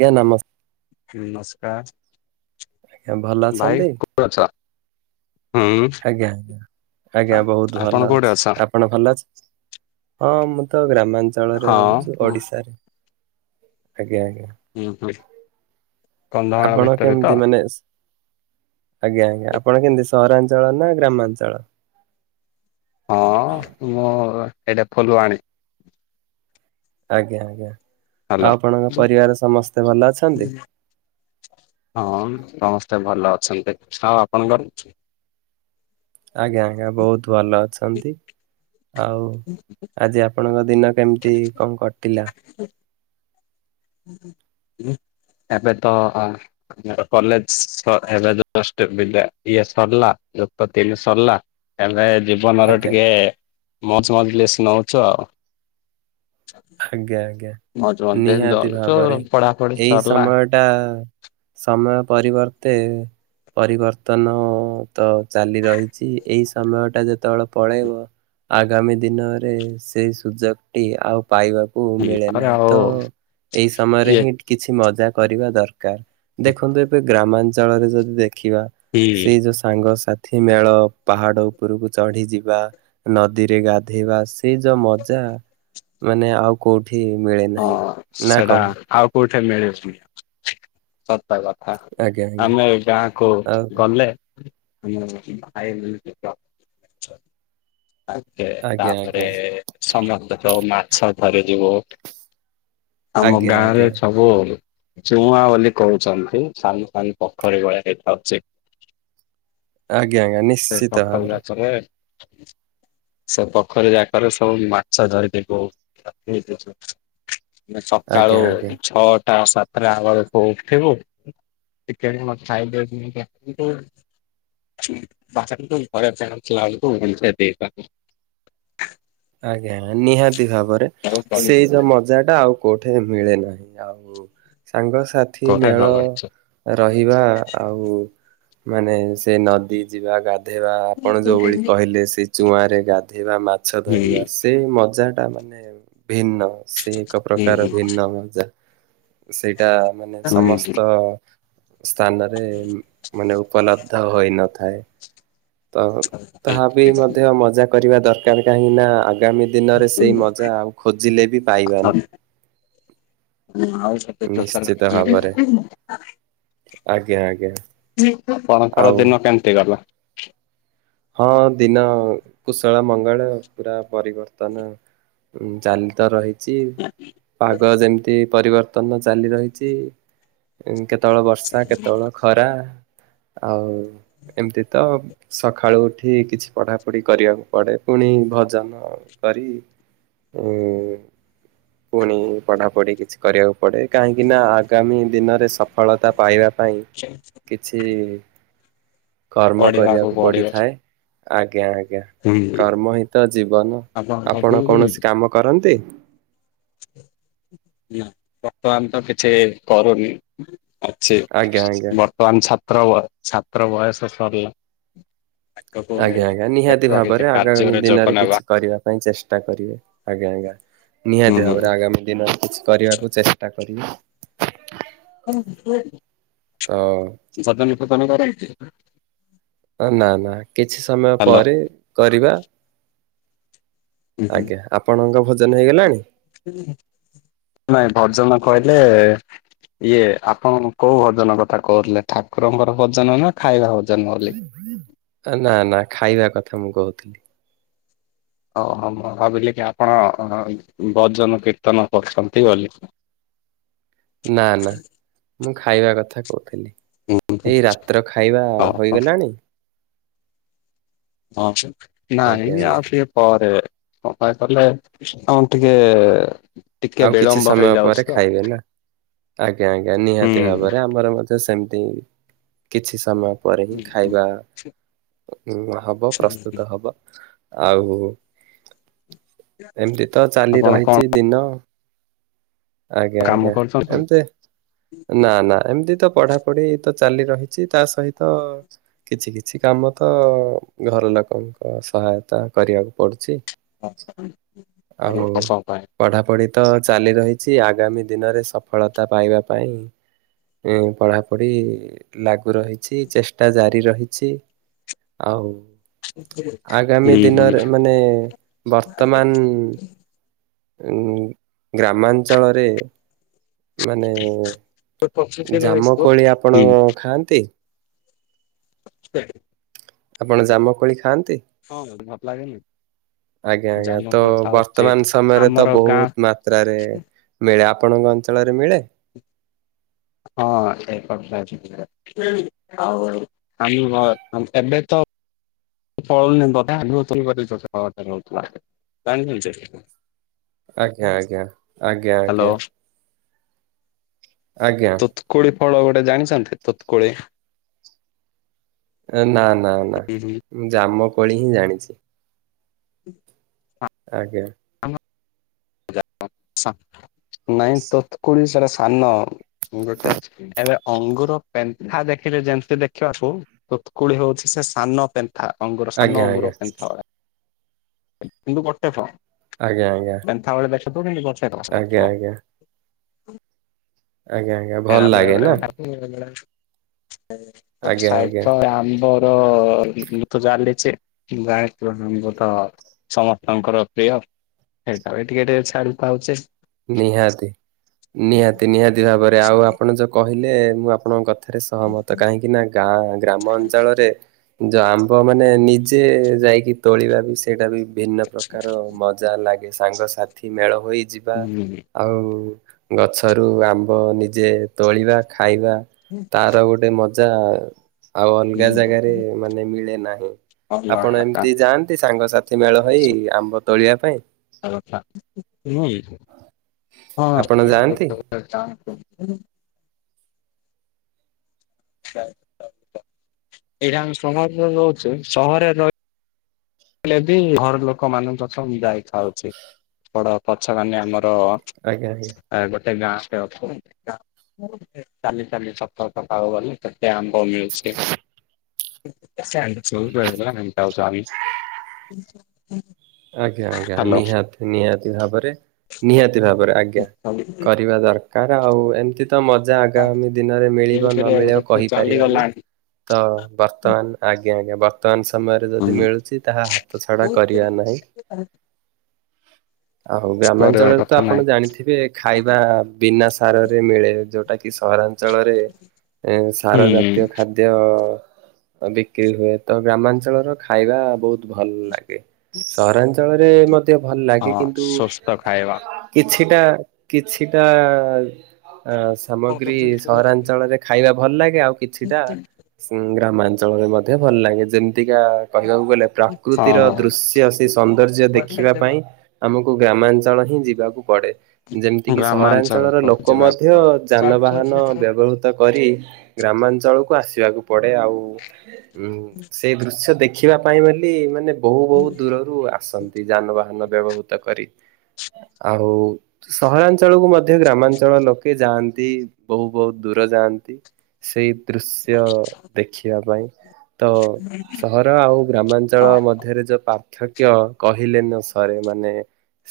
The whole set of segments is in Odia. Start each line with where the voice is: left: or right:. right: ଆଜ୍ଞା ନମ ଭଲ
left: ନମସ୍କାର ଭାଇ
right: ଅଛନ୍ତି
left: କୋଉଠି ଅଛ? ହୁଁ
right: ଆଜ୍ଞା ଆଜ୍ଞା ଆଜ୍ଞା ବହୁତ
left: ଆପଣ
right: ଭଲ
left: କୋଉଠି
right: ଅଛି
left: ଅଛ?
right: ଆପଣ ଭଲ ଅଛ ହଁ ମୁଁ ତ ଗ୍ରାମାଞ୍ଚଳରେ
left: ହଁ
right: ରହୁଛୁ
left: ହୁଁ
right: ଓଡିଶାରେ ଆଜ୍ଞା ଆଜ୍ଞା।
left: ହଁ ହୁଁ କନ୍ଧମାଳ
right: ଆପଣ
left: ଭିତରେ
right: କେମିତି
left: ତ?
right: ମାନେ ଆଜ୍ଞା ଆଜ୍ଞା ଆପଣ କେମିତି ସହରାଞ୍ଚଳ ନା ଗ୍ରାମାଞ୍ଚଳ?
left: ହଁ ମୁଁ ଏଇଟା ଫୁଲୁବାଣି।
right: ଆଜ୍ଞା ଆଜ୍ଞା। ଆଉ
left: ହ୍ୟାଲୋ।
right: ଆପଣଙ୍କ ପରିବାର ସମସ୍ତେ ଭଲ ଅଛନ୍ତି?
left: ହଁ ସମସ୍ତେ ଭଲ ଅଛନ୍ତି ଆଉ ଆପଣଙ୍କର?
right: ଆଜ୍ଞା ଆଜ୍ଞା ବହୁତ ଭଲ ଅଛନ୍ତି ଆଉ ଆଜି ଆପଣଙ୍କ ଦିନ କେମିତି କଣ କଟିଲା?
left: ହୁଁ [unintelligible] ଏବେ ତ କଲେଜ ଏବେ ଯଷ୍ଟ ଇଏ ସରିଲା। ଦୈପତି ବି ସରିଲା ଆ ଜୀବନର
right: ଆଜ୍ଞା
left: ଟିକେ ମଜ ମଜଲିସ୍ ନଉଛ ଆଉ।
right: ଆଜ୍ଞା ଆଜ୍ଞା।
left: ମଜ ମଜଲିସ୍
right: ନିହାତି
left: ନଉଛୁ
right: ଭାବରେ
left: ପଢାପଢି
right: ଏଇ
left: ସରିଲା।
right: ସମୟ ଟା ସମୟ ପରିବର୍ତ୍ତେ ପରିବର୍ତ୍ତନ ତ ଚାଲି ରହିଛି ଏଇ ସମୟଟା ଯେ ତଳ ପଳେଇବ ଆଗାମୀ ଦିନରେ ସେଇ ସୁଯୋଗଟି ଆଉ ପାଇବାକୁ ମିଳେ
left: ତାପରେ
right: ନାହିଁ
left: ଆଉ
right: ତ ଏଇ ସମୟରେ
left: ଇଏ
right: ହିଁ କିଛି ମଜା କରିବା ଦର କାର ଦେଖନ୍ତୁ ଏବେ ଗ୍ରାମାଞ୍ଚଳରେ ଯଦି ଦେଖିବା
left: କି
right: ସେଇ ଯୋଉ ସାଙ୍ଗସାଥି ଏଥିମେଳ ପାହାଡ ଉପରକୁ ଚଢି ଯିବା ନଦୀରେ ଗାଧେଇବା ସେଇ ଯୋଉ ମଜା ମାନେ ଆଉ କୋଉଠି ମିଳେ ନାହିଁ
left: ହଁ
right: ନା
left: ସେଟା
right: କଣ
left: ଆଉ କୋଉଠି ମିଳୁନି। ସତ କଥା
right: ଆଜ୍ଞା ଆଜ୍ଞା
left: ଆମେ ଗାଁକୁ
right: ଆଉ
left: ଗଲେ [unintelligible] ଆ କେ
right: ଆଜ୍ଞା
left: ତାପରେ
right: ଆଜ୍ଞା
left: ସମସ୍ତେ ତ ମାଛ ଧରି ଯିବୁ ଆମ
right: ଆଜ୍ଞା ଆଜ୍ଞା
left: ଗାଁରେ
right: ଆଜ୍ଞା
left: ସବୁ ଚୁଆଁ ବୋଲି କହୁଛନ୍ତି। ସାନ ସାନ ପୋଖରୀ ଭଳିଆ ଦେଖାହୋଉଛି।
right: ଆଜ୍ଞା
left: ସେ
right: ନିଶ୍ଚିତ
left: ପୋଖରୀ
right: ଭାବରେ
left: ମାଛରେ ସେ ପୋଖରୀ ଯାକର ସବୁ ମାଛ ଧରିଥା ବହୁ ହେଇ
right: ଆଜ୍ଞା
left: ସକାଳୁ
right: ଆଜ୍ଞା।
left: ଛଅଟା ସାତଟା ହେଲାବେଳକୁ ଉଠିବୁ। ଟିକେ କଣ ଖାଇଦେଉଛି ତ। [unintelligible] ଥିଲାବେଲକୁ [unintelligible]
right: ଆଜ୍ଞା ନିହାତି ଭାବରେ
left: ଆଉ
right: ସେଇ ଯୋଉ ମଜାଟା ଆଉ କୋଉଠେ ମିଳେ ନାହିଁ ଆଉ ସାଙ୍ଗସାଥି
left: କଥା ନ
right: ମେଳ ରହିବା ଆଉ ମାନେ ସେ ନଦୀ ଯିବା ଗାଧ ଧେଇବା ଆପଣ ଯେଉଁଭଳି କହିଲେ ସେ ଚୁଆଁରେ ଗାଧୋଇବା ମାଛ ଧରିବା ସେ ମଜା ଟା ମାନେ ଭିନ୍ନ ସେ ଏକ ପ୍ରକାର ଭିନ୍ନ ମଜା। ସେଇଟା ମାନେ ସମସ୍ତ ସ୍ଥାନରେ ମାନେ ଉପଲବ୍ଧ ହୋଇନଥାଏ। ତ ତାହା ବି ମଧ୍ୟ ମଜା କରିବା ଦରକାର କାହିଁକି ନା ଆଗାମୀ ଦିନରେ ସେଇ ମଜା ଆଉ ଖୋଜିଲେ ବି ପାଇବାନି।
left: ହୁଁ ଆଉ ସେଠି ଟୋଟାଲ
right: ନିଶ୍ଚିତ ଭାବରେ
left: ମିଳିବ।
right: ଆଜ୍ଞା ଆଜ୍ଞା।
left: ଆପଣଙ୍କର
right: ଆଉ
left: ଦିନ କେମତି ଗଲା?
right: ହଁ ଦିନ କୁଶଳ ମଙ୍ଗଳ ପୁରା ପରିବର୍ତନ। ଉଁ ଚାଲି ତ ରହିଛି ପାଗ ଯେମିତି ପରିବର୍ତ୍ତନ ଚାଲି ରହିଛି କେତେବେଳେ ବର୍ଷା କେତେବେଳେ ଖରା। ଆଉ ଏମିତି ତ ସ ସଖାଳୁ ଉଠି କିଛି ପଢା ପଢି କରିବାକୁ ପଡେ ପୁଣି ଭଜନ କରି ଉଁ ପୁଣି ପଢାପଢି କିଛି କରିବାକୁ ପଡ଼େ କାହିଁକିନା ଆଗାମୀ ଦିନରେ ସଫଳତା ପାଇବା ପାଇଁ କିଛି କର୍ମ
left: ପଢିବାକୁ
right: କରିବାକୁ
left: ପଡିବ
right: ପଡିଥାଏ ଆଜ୍ଞା। ଆଜ୍ଞା କର୍ମ ହ ତ ଜୀବନ
left: ଭଜନ
right: ଆପଣ
left: କରନ୍ତି?
right: କୌଣସି କାମ କରନ୍ତି?
left: ନା ବର୍ତ୍ତମାନ ତ କିଛି କରୁନି। ଅଛି
right: ଆଜ୍ଞା ଆଜ୍ଞା।
left: ବର୍ତ୍ତମାନ ଛାତ୍ର ଛାତ୍ର ବୟସ ସରିଲା। ଆଗକୁ
right: ଆଜ୍ଞା ଆଜ୍ଞା ନିହାତି
left: ଦେଖିବା କିଛି
right: ଭାବରେ ଆଗାମୀ
left: କାର୍ଯ୍ୟରେ ଯୋଗ
right: ଦିନରେ
left: ନେବା।
right: କିଛି କରିବା ପାଇଁ ଚେଷ୍ଟା କରିବେ ଆଜ୍ଞା ଆଜ୍ଞା। ନିହାତି ଭାବରେ ଆଗାମୀ ଦିନରେ କିଛି କରିବାକୁ ଚେଷ୍ଟା କରିବି। ତ
left: ଭଜନ ଫଜନ କରନ୍ତି?
right: ନା ନା କିଛି ସମୟ ପରେ କରିବା।
left: ହ ହ
right: ଆଜ୍ଞା ଆପଣଙ୍କ ଭୋଜନ ହେଇଗଲାଣି?
left: ନାଇଁ ଭଜନ କହିଲେ ଲେ ଇଏ ଆପଣ କୋଉ ଭଜନ କଥା କହୁଥିଲେ? ଠାକୁରଙ୍କର ଭଜନ ନା ଖାଇବା ଭୋ
right: ନା ନା ଖାଇବା କଥା ମୁଁ କହୁଥିଲି।
left: ଓହୋ ମୁଁ ଭାବିଲି କି ଆପଣ ଭଜନ କୀର୍ତ୍ତନ କରୁଛନ୍ତି ବୋଲି।
right: ନା ନା ମୁଁ ଖାଇବା କଥା କହୁଥିଲି। ଏଇ ରାତ୍ର ଖାଇବା
left: ଓହୋ
right: ହୋଇଗଲାଣି?
left: ହଁ
right: ଆଜ୍ଞା
left: ନାଇଁ ଆଉ
right: ଆଜ୍ଞା
left: ଟିକେ ପରେ। ହ କଲେ ହଁ ଟିକେ ଟିକେ
right: ଆଉ କିଛି
left: ବିଳମ୍ବ
right: ସମୟ ପରେ
left: ହେଇଯାଉଛି ତ
right: ଖାଇବେ ନା? ଆଜ୍ଞା ଆଜ୍ଞା
left: ହୁଁ।
right: ନିହାତି ଭାବରେ ଆମର ମଧ୍ୟ ସେମିତି କିଛି ସମୟ ପରେ ହିଁ ଖାଇବା ଉ ହବ ପ୍ରସ୍ତୁତ ହବ ଆଉ ଏମିତି ତ ଚାଲି
left: ଆପଣ କଣ
right: ରହିଛି ଦିନ ଆଜ୍ଞା
left: କାମ
right: ଆଜ୍ଞା
left: କରୁଛନ୍ତି?
right: ଏମତି ନା ନା ଏମତି ତ ପଢାପଢି ତ ଚାଲି ରହିଛି ତା ସହିତ କିଛି କିଛି କାମ ତ-ଅ-ଅ ଘର ଲୋକଙ୍କ ସହାୟତା କରିବାକୁ ପଡୁଛି।
left: ହୁଁ
right: ଆଉ
left: ହୁଁ।
right: ପଢାପଢି ତ ଚାଲି ରହି ଛି ଆଗାମୀ ଦିନରେ ସଫଳତା ପାଇବା ପାଇଁ। ଏ ପଢ଼ାପଢି ଲାଗୁ ରହିଛି ଚେଷ୍ଟା ଜାରି ରହିଛି। ଆଉ ଆଗାମୀ ଦିନରେ ମାନେ ବର୍ତ୍ତମାନ ଉ-ଉ-ଉ ଗ୍ରାମାଞ୍ଚଳରେ ମାନେ-ଏ-ଏ
left: ହୁଁ
right: ଜାମ କୋଳି ଆପଣ ଖାଆନ୍ତି?
left: ସେ
right: ଆପଣ ଜାମୁକୋଳି ଖାଆନ୍ତି?
left: ହଁ ଭଲ ଲାଗେ।
right: ଆଜ୍ଞା ଆଜ୍ଞା ତ ବର୍ତ୍ତମାନ ସମୟରେ ତ
left: ଆମର ଗାଁ
right: ବହୁତ ମାତ୍ରାରେ ମିଳା ଆପଣଙ୍କ ଅଞ୍ଚଳରେ ମିଳେ?
left: ହଁ ଏ [unintelligible] ଆଉ ଆମ ଏବେ ତ [unintelligible]
right: ଆଜ୍ଞା ଆଜ୍ଞା ଆଜ୍ଞା ଆଜ୍ଞା। ଆଜ୍ଞା
left: ତୋତ୍କୁୋଳି ଫଳ ଗୋଟେ ଜାଣିଛନ୍ତି ତୋତ୍କୁଳିଆ।
right: ନା ନା ନା ମୁଁ ଜାମ କୋଳି ହିଁ ଜାଣିଛି।
left: [inaudible]
right: ଆଜ୍ଞା
left: [inaudible] ନାଇଁ ତତକୋଳି କାମ ମୁ ଗୋଟେ ଏବେ ଅଙ୍ଗୁର ପେନ୍ଥା ଦେଖିଲେ ଯେମିତି ଦେଖିବାକୁ ତୁତକୁଳି ହଉଛି ସାନ ପେନ୍ଥା ଅଙ୍ଗୁର ସାନ
right: ଆଜ୍ଞା ଆଜ୍ଞା
left: ଅଙ୍ଗୁର ପେନ୍ଥା ଭଳିଆ କିନ୍ତୁ ଗୋଟେ ଫଳ।
right: ଆଜ୍ଞା ଆଜ୍ଞା।
left: ପେନ୍ଥା
right: ଆଜ୍ଞା ଆଜ୍ଞା
left: [unintelligible]
right: ଆଜ୍ଞା ଆଜ୍ଞା
left: ଏଇଟା
right: ଭଲ
left: ବେଳେ
right: ଲାଗେ ନା।
left: ଗୋଟେ
right: ଆଜ୍ଞା
left: ସାଇଡ
right: ଆଜ୍ଞା
left: ତ ଆମ୍ବର-ଅ-ଅ-ଅ ମୁଁ ତ ଜାଲିଛି [unintelligible] ତ ସମସ୍ତଙ୍କର ପ୍ରିୟ। ସେଇଟା ବି ଟିକେ ଟିକେ ଛାଡି ଥାଉଛେ।
right: ନିହାତି ନିହାତି ନିହାତି ଭାବରେ ଆଉ ଆପଣ ଯୋଉ କହିଲେ ମୁଁ ଆପଣଙ୍କ ରେ ସହମତ କାହିଁକି ନା ଗାଁ ଗ୍ରାମ ଅଞ୍ଚଳରେ ଯ ପୁଅମାନେ ନିଜେ ଯାଇକି ତୋଳିବା ବି ସେଇଟା ବି ଭିନ୍ନ ପ୍ରକାର ମଜା ଲାଗେ ସାଙ୍ଗସାଥି ମେଳ ହୋଇଯିବା ଆଉ ଗଛରୁ ଆମ୍ବ ନିଜେ ତୋଳିବା ଖାଇବା
left: ହୁଁ।
right: ତାର ଗୋଟେ ମଜ ଯା ଆଉ ଅଲଗା ଜାଗାରେ
left: ହୁଁ
right: ମାନେ ମିଳେ ନାହିଁ।
left: ଭଲ
right: ଆପଣ
left: କଥା
right: ଏମିତି ଯାଆନ୍ତି ସାଙ୍ଗସାଥି ମେଳ ହୋଇ
left: ସତ
right: ଆମ୍ବ ତୋଳିବା ପାଇଁ?
left: କଥା ନୁହେଁ କି?
right: ଆପଣ ଯାଆନ୍ତି?
left: ହଁ [inaudible] ଏଇଟା ଆମେ ସହରରେ ରହୁଛେ ସହରରେ ରହି ହେଲେ ବି ଘର ଲୋକ ମାନଙ୍କ ପ୍ରଥମ ଯାଇ ଥାଉଛି ବଡ ପଛ ମାନେ ଆମ ତ
right: ଆଜ୍ଞା ଆଜ୍ଞା।
left: ଆ ଗୋଟେ ଗାଁ [inaudible] ଅ ଚାଲି ଚାଲି [unintelligible] ଗଲି। ତ ଆମ୍ବ ମିଳୁଛଛି [unintelligible] ହୁ ହୁଁ
right: ଆଜ୍ଞା ଆଜ୍ଞା ନିହାତି ନିହାତି ଭାବରେ ନିହାତି ଭାବରେ ଆଜ୍ଞା। କରିବା ଦରକାର ଆଉ ଏମତି ତ ମଜା ଆଗାମୀ ଦିନରେ ମିଳିବ ନ ମିଳିବ କହିପାରିବାନି
left: ଚାଲିଗଲାଣି
right: ତ ବର୍ତ୍ତମାନ ଆଜ୍ଞା ଆଜ୍ଞା ବର୍ତ୍ତମାନ ସମୟରେ ଯଦି ମିଳୁଛି ତାହା ହାତ ଛଡ଼ା କରିବା ନାହିଁ।
left: [unintelligible]
right: ଆଉ
left: କରିବା
right: ଗ୍ରାମାଞ୍ଚଳରେ ତ
left: କଥା
right: ଆପଣ
left: ନାହିଁ।
right: ଜାଣିଥିବେ ଖାଇବା ବିନା ସାରରେ ମିଳେ ଯୋଉଟା କି ସହରାଞ୍ଚଳରେ ସାର
left: ହୁଁ
right: ଜାତୀୟ ଖାଦ୍ୟ ବିକ୍ରି ହୁଏ ତ ଗ୍ରାମାଞ୍ଚଳର ଖାଇବା ବହୁତ ଭଲ ଲାଗେ। ସହରାଞ୍ଚଳରେ ଭଲ ଲାଗେ
left: ହଁ
right: କିନ୍ତୁ
left: ସୁସ୍ଥ ଖାଇବା।
right: କିଛି [unintelligible] କିଛିଟା
left: ହଁ
right: ସାମଗ୍ରୀ ସହରାଞ୍ଚଳରେ ଖାଇବା ଭଲ ଲାଗେ ଆଉ କିଛିଟା ଗ୍ରାମାଞ୍ଚଳରେ ମଧ୍ୟ ଭଲ ଲାଗେ ଯେମତି ଅତିିକା କହିବାକୁ ଗଲେ ପ୍ରାକୃତିର ଦୃଶ୍ୟ ସୌନ୍ଦର୍ଯ୍ୟ ଦେଖିବା ପାଇଁ ଆମକୁ ଗ୍ରାମାଞ୍ଚଳ ହିଁ ଯିବାକୁ ପଡେ ଯେମିତିକି ସହରାଞ୍ଚଳର
left: ଗ୍ରାମାଞ୍ଚଳକୁ
right: ଲୋକ
left: ଯିବାକୁ
right: ମଧ୍ୟ
left: ପଡିବ।
right: ଯାନବାହାନ ବ୍ୟବହୃତ କରି ଗ୍ରାମାଞ୍ଚଳକୁ ଆସିବାକୁ ପଡେ ଆଉ ସେଇ ଦୃଶ୍ୟ ଦେଖି ଦେଖିବା ପାଇଁ ବୋଲି ମାନେ ବହୁ ବହୁ ଦୂରରୁ ଆସନ୍ତି ଯାନବାହାନ ବ୍ୟବହୃତ କରି ଆଉ ସହରାଞ୍ଚଳକୁ ମଧ୍ୟ ମଧ୍ୟ ଗ୍ରାମାଞ୍ଚଳ ଲୋକେ ଯାଆନ୍ତି ବହୁ ବହୁତ ଦୂର ଯାଆନ୍ତି ସେଇ ଦୃଶ୍ୟ ଦେଖିବା ପାଇଁ ତ ସହର ଆଉ ଗ୍ରାମାଞ୍ଚଳ
left: ହଁ
right: ମଧ୍ୟରେ ଯୋଉ ପାର୍ଥକ୍ୟ କହିଲେ ନ ସରେ ମାନେ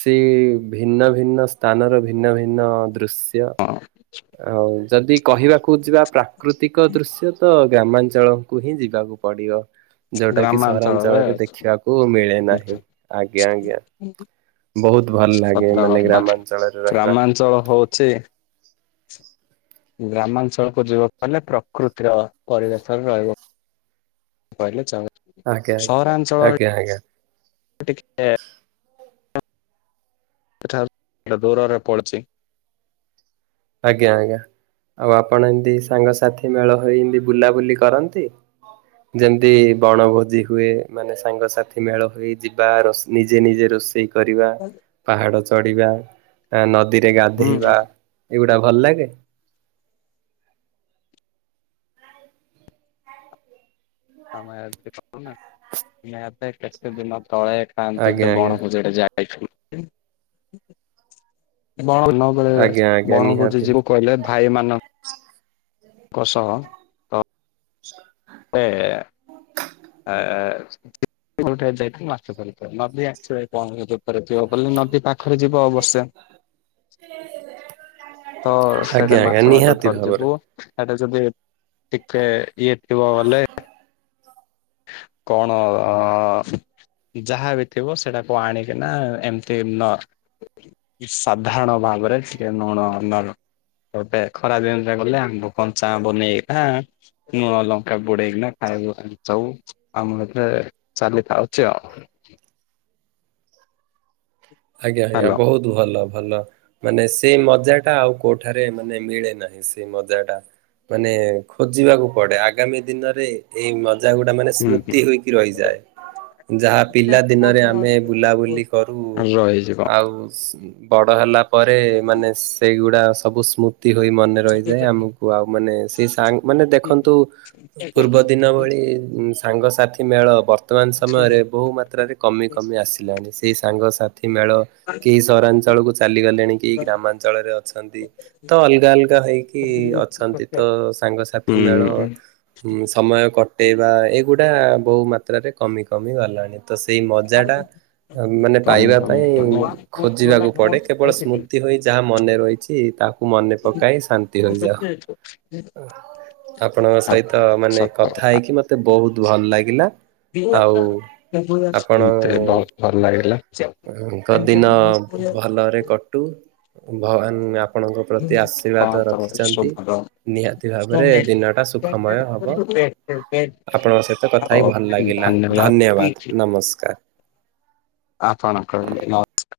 right: ସେ ଭିନ୍ନ ଭିନ୍ନ ସ୍ଥାନର ଭିନ୍ନ ଭିନ୍ନ ଦୃଶ୍ୟ
left: ହଁ
right: ଆଉ ଯଦି କହିବାକୁ ଯିବା ପ୍ରାକୃତିକ ଦୃଶ୍ୟ ତ ତ ଗ୍ରାମାଞ୍ଚଳକୁ ହିଁ ଯିବାକୁ ପଡିବ ଯୋଉଟା କିି
left: ଗ୍ରାମାଞ୍ଚଳରେ
right: ସହରାଞ୍ଚଳରେ ଦେଖିବାକୁ ମିଳେ ନାହିଁ ଆଜ୍ଞା ଆଜ୍ଞା। ବହୁତ ଭଲ ଲାଗେ
left: ସତ
right: ମାନେ
left: କଥା
right: ଗ୍ରାମାଞ୍ଚଳରେ ରହିବା।
left: ଗ୍ରାମାଞ୍ଚଳ ହଉଛି ଗ୍ରାମାଞ୍ଚଳକୁ ଯିବାକୁ ହେଲେ ପ୍ରକୃତିର ପରିବେଶରେ ରହିବ। [unintelligible] କହିଲେ ଚଳେ
right: ଆଜ୍ଞା
left: ସହରାଞ୍ଚଳରେ
right: ଆଜ୍ଞା ଆଜ୍ଞା।
left: [unintelligible] [unintelligible] ଦୂରରେ ପଡିଛି
right: ଆଜ୍ଞା ଆଜ୍ଞା। ଆଉ ଆପଣ ଏମିତି ସାଙ୍ଗସାଥି ମେଳ ହୋଇ ଏମିତି ବୁଲାବୁଲି କରନ୍ତି? ଯେମତି ବଣଭୋଜି ହୁଏ ମାନେ ସାଙ୍ଗ ସାଥି ମେଳ ହୋଇ ଯିବା ରୋଷେ ନିଜେ ନିଜେ ରୋଷେଇ କରିବା ପାହାଡ ଚଢିବା ନଦୀରେ
left: ହୁଁ
right: ଗାଧେଇବା [unintelligible] ଗୁଡା ଭଲ ଲାଗେ?
left: [unintelligible] ତଳେ ଖାଆନ୍ତି
right: ଆଜ୍ଞା
left: ଗୋଟେ
right: ଆଜ୍ଞା
left: ବଣ ଭୋଜିଟେ [unintelligible] ଯାଇଥିଲ [unintelligible]
right: ଆଜ୍ଞା ଆଜ୍ଞା
left: ବଣ ଭୋଜି
right: ନିହାତି
left: ଯିବୁ କହିଲେ ଭାଇମାନ [unintelligible] କ ସହ
right: [unintelligible]
left: [unintelligible] [unintelligible] [unintelligible] ନଦୀ ପାଖରେ ଯିବ ଅବଶ୍ୟ ତ
right: ଆଜ୍ଞା
left: ସେଟା
right: ଆଜ୍ଞା
left: ମାଛ ଭାତ
right: ନିହାତି ଭାବରେ।
left: ଧରିଯିବୁ ଯଦି ଟିକେ ଇଏ ଥିବ ଭଲେ କଣ? ଯାହା ବି ଥିବ ସେଟାକୁ ଆଣିକିନା ଏମତି ନ ସାଧାରଣ ଭାବରେ [unintelligible] ଭାବରେ [unintelligible] ଏବେ ଖରା ଦିନ ଯେ ଗଲେ ଆମ୍ବ କଞ୍ଚା ଆମ୍ବ ନେଇକିନା ନୁଣ ଲଙ୍କା ବୁଡେଇକିନା ଖା [unintelligible] ଆମ ଏରେ ଚାଲିଥାଉଛି ଆଉ।
right: ଆଜ୍ଞା ଆଜ୍ଞା
left: ହ୍ୟାଲୋ
right: ବହୁତ ଭଲ। ଭଲ ମାନେ ସେ ମଜା ଟା ଆଉ କୋଉଠାରେ ମାନେ ମିଳେ ନାହିଁ। ସେ ମଜା ଟା। ମାନେ ଖୋଜିବାକୁ ପଡେ। ଆଗାମୀ ଦିନରେ ଏଇ ଜା ଗୋଟା ମାନେ
left: ହୁଁ
right: ସ୍ମୃତି ହୋଇକି ରହିଯାଏ। ଯାହା ପିଲା ଦିନରେ ଆମେ
left: ହୁଁ
right: ବୁଲାବୁଲି କରୁ।
left: ରହିଯିବ।
right: ଆଉ ବଡ ହେଲା ପରେ ମାନେ ସେଇଗୁଡା ସବୁ ସ୍ମୁ ହୋଇ ମନେ ରହିଯାଏ। ଆମକୁ ଆଉ ମାନେ ସେଇ ସାଙ୍ଗ୍ ମାନେ ଦେଖନ୍ତୁ ପୂର୍ବ ଦିନ
left: ହୁଁ
right: ଭଳି ସାଙ୍ଗସାଥି ମେଳ ବର୍ତ୍ତମାନ ସମୟରେ ବହୁ ମାତ୍ରାରେ କମି କମି ଆସିଲାଣି। ସେଇ ସାଙ୍ଗସା ଥି ମେଳ କେହି ସହରାଞ୍ଚଳ କୁ ଚାଲିଗଲେଣି। କେହି ଗ୍ରାମାଞ୍ଚଳରେ ଅଛନ୍ତି। ତ ଅଲଗା ଅଲଗା ହେଇକି ଅଛନ୍ତି ତ ସାଙ୍ଗସାଥି ମେଳ ସମୟ କଟ କଟେଇବା ଏଗୁଡା ବହୁ ମାତ୍ରାରେ କମି କମି ଗଲାଣି। ତ ସେଇ ମଜାଟା
left: ତମେ
right: ମାନେ
left: ତମେ
right: ପାଇବା
left: ତମେ
right: ପାଇଁ ଖୋଜିବାକୁ ପଡେ କେବଳ ସ୍ମୃତି ହୋଇ ଯାହା ମନେ ରହିଛି ତାକୁ କ ମନେ ପକାଇ ଶାନ୍ତି ହୋଇଯାଉ। ଆପଣଙ୍କ ସହିତ ମାନେ କଥା
left: ସତକଥା।
right: ହେଇକି ମତେ ବହୁତ ଭଲ ଲାଗିଲା। ଆଉ
left: [unintelligible]
right: ଆପଣ
left: ବହୁତ୍ ଭଲ ଲାଗିଲା।
right: ଙ୍କ ଦିନ ଭଲରେ କଟୁ। ଭଗବାନ ଆ ଆପଣଙ୍କ ପ୍ରତି ଆଶୀର୍ବାଦ
left: ଆପଣଙ୍କର
right: ରଖିଛନ୍ତି।
left: ଶୁଭର
right: ନିହାତି ଭାବରେ ଦିନଟା ସୁଖମୟ ହବ।
left: ଧନ୍ୟବାଦ
right: ଆପଣଙ୍କ ସହିତ କଥା ହି ଭଲ ଲାଗିଲା। ଧନ୍ୟବାଦ ନମସ୍କାର।
left: ଆପଣ କହିଲେ ନ ଯା।